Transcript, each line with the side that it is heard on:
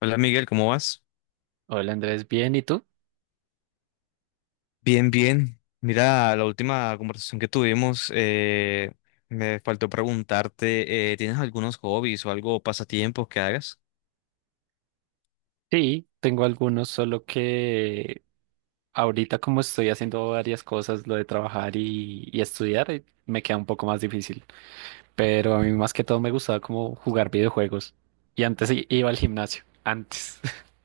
left: Hola Miguel, ¿cómo vas?
right: Hola Andrés, ¿bien? ¿Y tú?
left: Bien, bien. Mira, la última conversación que tuvimos, me faltó preguntarte, ¿tienes algunos hobbies o algo, pasatiempos que hagas?
right: Sí, tengo algunos, solo que ahorita como estoy haciendo varias cosas, lo de trabajar y estudiar, me queda un poco más difícil. Pero a mí más que todo me gustaba como jugar videojuegos. Y antes iba al gimnasio, antes.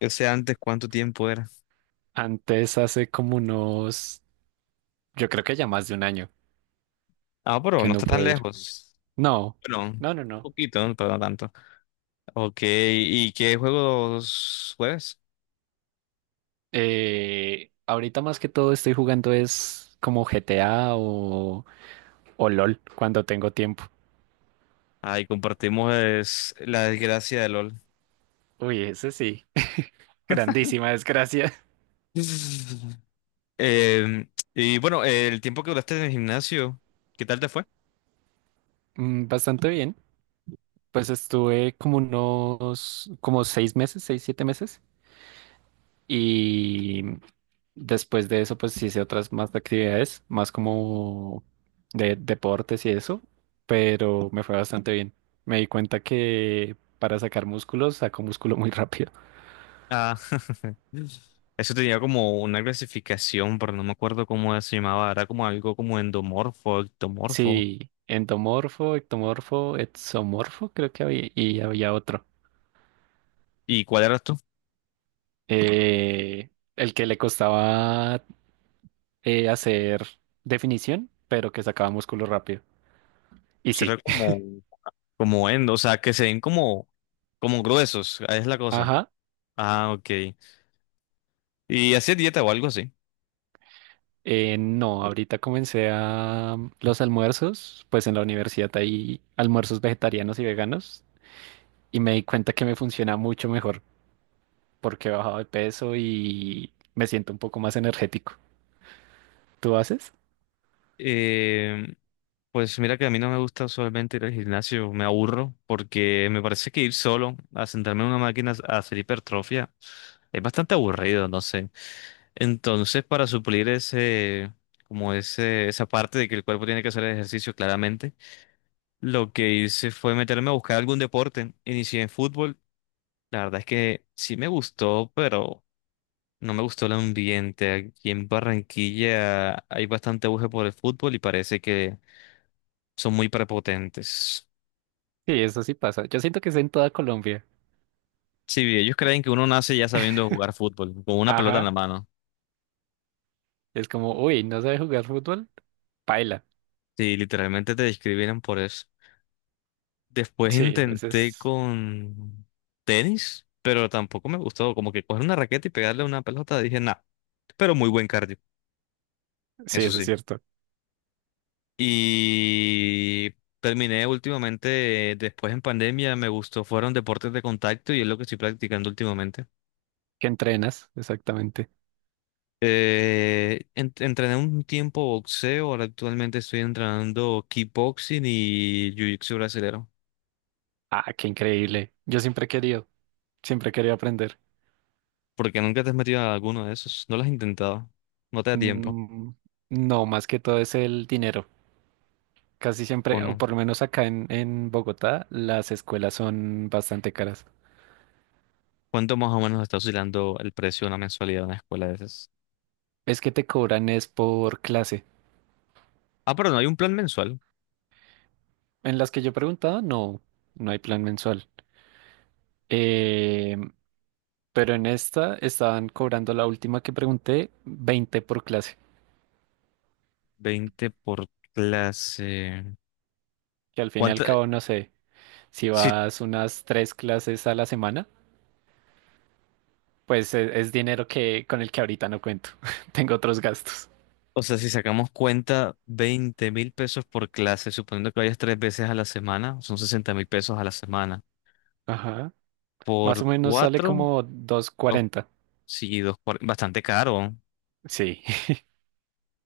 left: Yo sé antes cuánto tiempo era.
right: Antes hace como unos, yo creo que ya más de un año
left: Ah, pero
right: que
left: no
right: no
left: está tan
right: puedo ir.
left: lejos.
right: No,
left: Bueno, un
right: no, no, no.
left: poquito, pero no tanto. Ok, ¿y qué juegos juegas?
right: Ahorita más que todo estoy jugando es como GTA o LOL cuando tengo tiempo.
left: Ahí compartimos es, la desgracia de LOL.
right: Uy, ese sí. Grandísima desgracia.
left: Y bueno, el tiempo que duraste en el gimnasio, ¿qué tal te fue?
right: Mm. Bastante bien. Pues estuve como unos, como 6 meses, seis, 7 meses. Y después de eso, pues hice otras más de actividades, más como de deportes y eso. Pero me fue bastante bien. Me di cuenta que para sacar músculos, saco músculo muy rápido.
left: Ah. Eso tenía como una clasificación, pero no me acuerdo cómo se llamaba. Era como algo como endomorfo, ectomorfo.
right: Sí, endomorfo, ectomorfo, exomorfo, creo que había, y había otro.
left: ¿Y cuál era tú?
right: Eh, el que le costaba hacer definición, pero que sacaba músculo rápido. Y
left: Será
right: sí.
left: como endo, o sea, que se ven como gruesos, es la cosa.
right: Ajá.
left: Ah, ok. ¿Y hacía dieta o algo así?
right: No, ahorita comencé a los almuerzos, pues en la universidad hay almuerzos vegetarianos y veganos y me di cuenta que me funciona mucho mejor porque he bajado de peso y me siento un poco más energético. ¿Tú haces?
left: Eh, pues mira que a mí no me gusta usualmente ir al gimnasio, me aburro porque me parece que ir solo a sentarme en una máquina a hacer hipertrofia es bastante aburrido, no sé. Entonces, para suplir ese, como ese, esa parte de que el cuerpo tiene que hacer ejercicio claramente, lo que hice fue meterme a buscar algún deporte. Inicié en fútbol. La verdad es que sí me gustó, pero no me gustó el ambiente. Aquí en Barranquilla hay bastante auge por el fútbol y parece que son muy prepotentes.
right: Sí, eso sí pasa. Yo siento que es en toda Colombia.
left: Sí, ellos
right: Eh,
left: creen que uno nace ya sabiendo jugar fútbol, con una pelota en la
right: Ajá,
left: mano.
right: es como, uy, ¿no sabes jugar fútbol? Paila.
left: Sí, literalmente te discriminan por eso. Después
right: Sí, a
left: intenté
right: veces,
left: con tenis, pero tampoco me gustó. Como que coger una raqueta y pegarle una pelota, dije, nah, pero muy buen cardio,
right: sí,
left: eso
right: eso es
left: sí.
right: cierto.
left: Y terminé últimamente, después en pandemia, me gustó, fueron deportes de contacto y es lo que estoy practicando últimamente.
right: Que entrenas, exactamente.
left: Entrené un tiempo boxeo, ahora actualmente estoy entrenando kickboxing y jiu-jitsu brasilero.
right: Ah, qué increíble. Yo siempre he querido aprender.
left: ¿Por qué nunca te has metido a alguno de esos? ¿No lo has intentado? ¿No te da tiempo?
right: Mm, no, más que todo es el dinero. Casi
left: ¿O
right: siempre, o
left: no?
right: por lo menos acá en Bogotá, las escuelas son bastante caras.
left: ¿Cuánto más o menos está oscilando el precio de una mensualidad de una escuela de esas?
right: Es que te cobran es por clase.
left: Ah, pero no, hay un plan mensual.
right: En las que yo preguntaba, no, no hay plan mensual. Eh, pero en esta estaban cobrando la última que pregunté, 20 por clase.
left: Veinte por clase.
right: Que al fin y al
left: ¿Cuánto?
right: cabo, no sé, si
left: Si,
right: vas unas tres clases a la semana pues es, dinero que con el que ahorita no cuento. Tengo otros gastos.
left: o sea, si sacamos cuenta, 20.000 pesos por clase, suponiendo que vayas tres veces a la semana, son 60.000 pesos a la semana.
right: Ajá. Más o
left: Por
right: menos sale
left: cuatro.
right: como 240.
left: Sí, bastante caro.
right: Sí,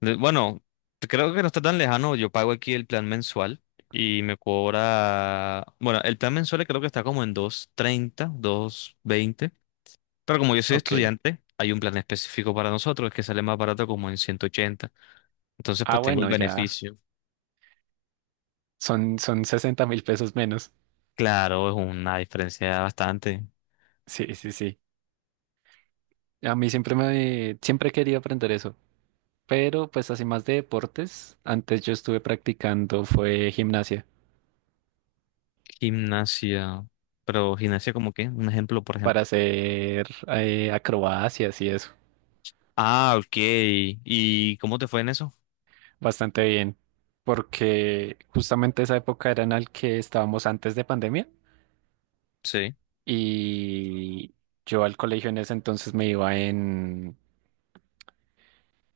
left: Bueno, creo que no está tan lejano. Yo pago aquí el plan mensual y me cobra. Bueno, el plan mensual creo que está como en dos treinta dos veinte. Pero como yo soy
right: ok.
left: estudiante, hay un plan específico para nosotros que sale más barato como en 180. Entonces,
right: Ah,
left: pues tengo el
right: bueno, ya
left: beneficio.
right: son, son 60.000 pesos menos.
left: Claro, es una diferencia bastante.
right: Sí, sí, sí. A mí siempre he querido aprender eso. Pero pues así más de deportes, antes yo estuve practicando fue gimnasia
left: Gimnasia. Pero gimnasia, como qué. Un ejemplo, por
right: para
left: ejemplo.
right: hacer acrobacias y eso.
left: Ah, ok. ¿Y cómo te fue en eso?
right: Bastante bien. Porque justamente esa época era en la que estábamos antes de pandemia.
left: Sí.
right: Y yo al colegio en ese entonces me iba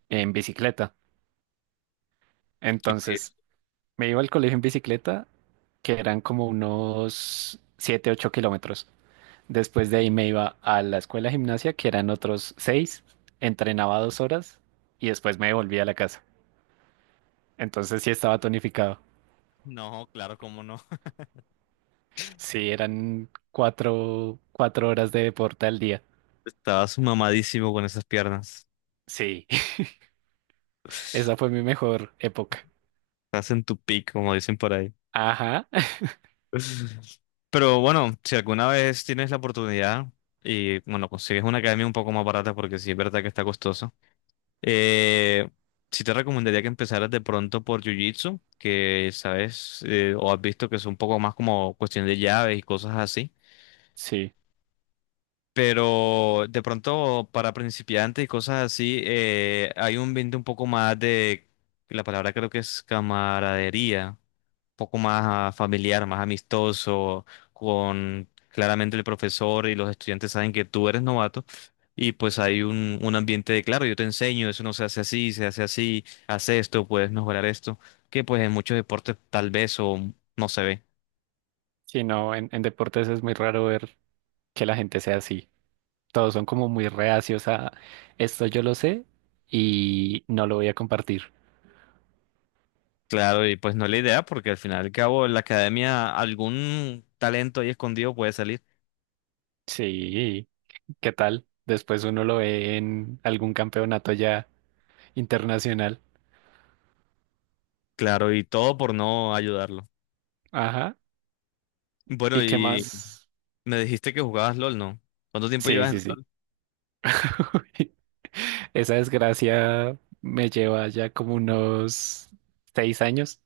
right: en bicicleta.
left: Y pues,
right: Entonces me iba al colegio en bicicleta, que eran como unos 7 u 8 kilómetros. Después de ahí me iba a la escuela de gimnasia, que eran otros seis, entrenaba 2 horas y después me volvía a la casa. Entonces sí estaba tonificado.
left: no, claro, cómo no.
right: Sí, eran cuatro, 4 horas de deporte al día.
left: Estabas mamadísimo con esas piernas.
right: Sí, esa fue mi mejor época.
left: Estás en tu pico, como dicen por ahí.
right: Ajá,
left: Pero bueno, si alguna vez tienes la oportunidad y bueno, consigues una academia un poco más barata porque sí es verdad que está costoso, eh, sí te recomendaría que empezaras de pronto por Jiu-Jitsu, que sabes o has visto que es un poco más como cuestión de llaves y cosas así.
right: sí.
left: Pero de pronto para principiantes y cosas así, hay un ambiente un poco más de, la palabra creo que es camaradería, un poco más ah, familiar, más amistoso, con claramente el profesor y los estudiantes saben que tú eres novato y pues hay un ambiente de, claro, yo te enseño, eso no se hace así, se hace así, haz esto, puedes mejorar esto, que pues en muchos deportes tal vez o no se ve.
right: Sí, no, en deportes es muy raro ver que la gente sea así. Todos son como muy reacios a esto, yo lo sé y no lo voy a compartir.
left: Claro, y pues no es la idea, porque al final y al cabo en la academia algún talento ahí escondido puede salir.
right: Sí, ¿qué tal? Después uno lo ve en algún campeonato ya internacional.
left: Claro, y todo por no ayudarlo.
right: Ajá.
left: Bueno,
right: ¿Y qué
left: y
right: más?
left: me dijiste que jugabas LOL, ¿no? ¿Cuánto tiempo
right: Sí,
left: llevas en
right: sí, sí.
left: LOL?
right: Esa desgracia me lleva ya como unos 6 años.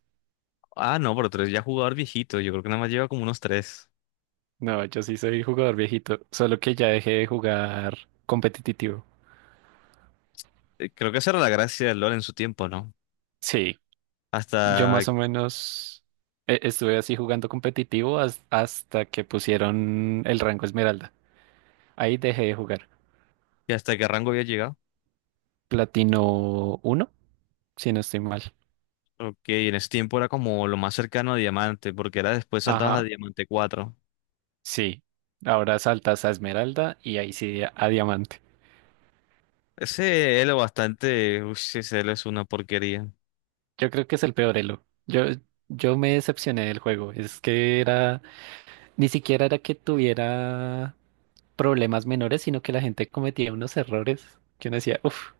left: Ah, no, pero tú eres ya jugador viejito, yo creo que nada más lleva como unos tres.
right: No, yo sí soy jugador viejito, solo que ya dejé de jugar competitivo.
left: Creo que esa era la gracia del LOL en su tiempo, ¿no?
right: Sí. Yo
left: Hasta,
right: más o menos estuve así jugando competitivo hasta que pusieron el rango Esmeralda. Ahí dejé de jugar.
left: hasta qué rango había llegado.
right: Platino uno, si no estoy mal.
left: Ok, en ese tiempo era como lo más cercano a Diamante, porque era después saltabas a
right: Ajá,
left: Diamante cuatro.
right: sí. Ahora saltas a Esmeralda y ahí sí a Diamante.
left: Ese Elo bastante, uy, ese Elo es una porquería.
right: Yo creo que es el peor elo. Yo me decepcioné del juego. Es que era, ni siquiera era que tuviera problemas menores, sino que la gente cometía unos errores que uno decía, uff,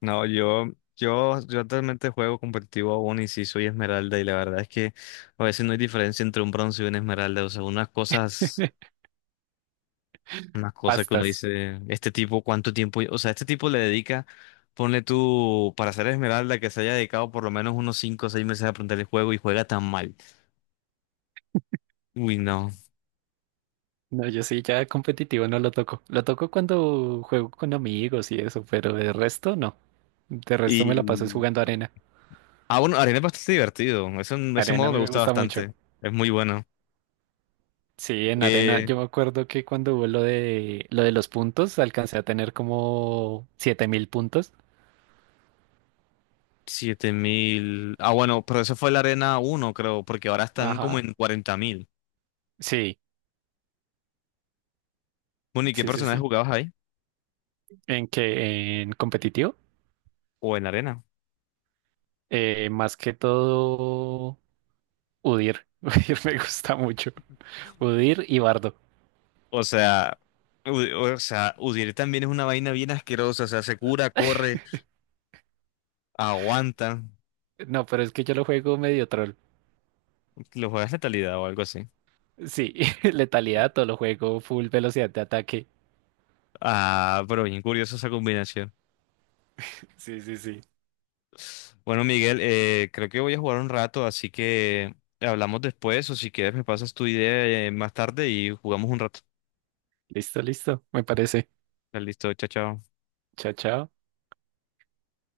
left: No, yo actualmente juego competitivo aún y sí soy esmeralda y la verdad es que a veces no hay diferencia entre un bronce y una esmeralda. O sea, unas cosas que uno
right: bastas.
left: dice, este tipo, ¿cuánto tiempo? O sea, este tipo le dedica, ponle tú, para ser esmeralda, que se haya dedicado por lo menos unos 5 o 6 meses a aprender el juego y juega tan mal. Uy, no.
right: No, yo sí, ya competitivo no lo toco. Lo toco cuando juego con amigos y eso, pero de resto no. De resto me la paso es
left: Y...
right: jugando arena.
left: Ah, bueno, Arena es bastante divertido. Ese
right: Arena a
left: modo
right: mí
left: me
right: me
left: gusta
right: gusta mucho.
left: bastante. Es muy bueno.
right: Sí, en arena
left: Eh,
right: yo me acuerdo que cuando hubo lo de los puntos, alcancé a tener como 7.000 puntos.
left: 7.000. Ah, bueno, pero eso fue la Arena uno creo, porque ahora están como
right: Ajá.
left: en 40.000.
right: Sí,
left: Bueno, ¿y qué
right: sí, sí,
left: personajes
right: sí.
left: jugabas ahí?
right: En que en competitivo,
left: ¿O en la Arena?
right: más que todo UDIR. UDIR me gusta mucho. UDIR y Bardo.
left: O sea, o sea, Udyr también es una vaina bien asquerosa. O sea, se cura, corre, aguanta.
right: No, pero es que yo lo juego medio troll.
left: Lo juegas letalidad o algo así.
right: Sí, letalidad, todo lo juego, full velocidad de ataque.
left: Ah, pero bien curiosa esa combinación.
right: Sí, sí, sí.
left: Bueno, Miguel, creo que voy a jugar un rato, así que hablamos después. O si quieres, me pasas tu idea más tarde y jugamos un rato.
right: Listo, listo, me parece.
left: Listo, chao, chao.
right: Chao, chao.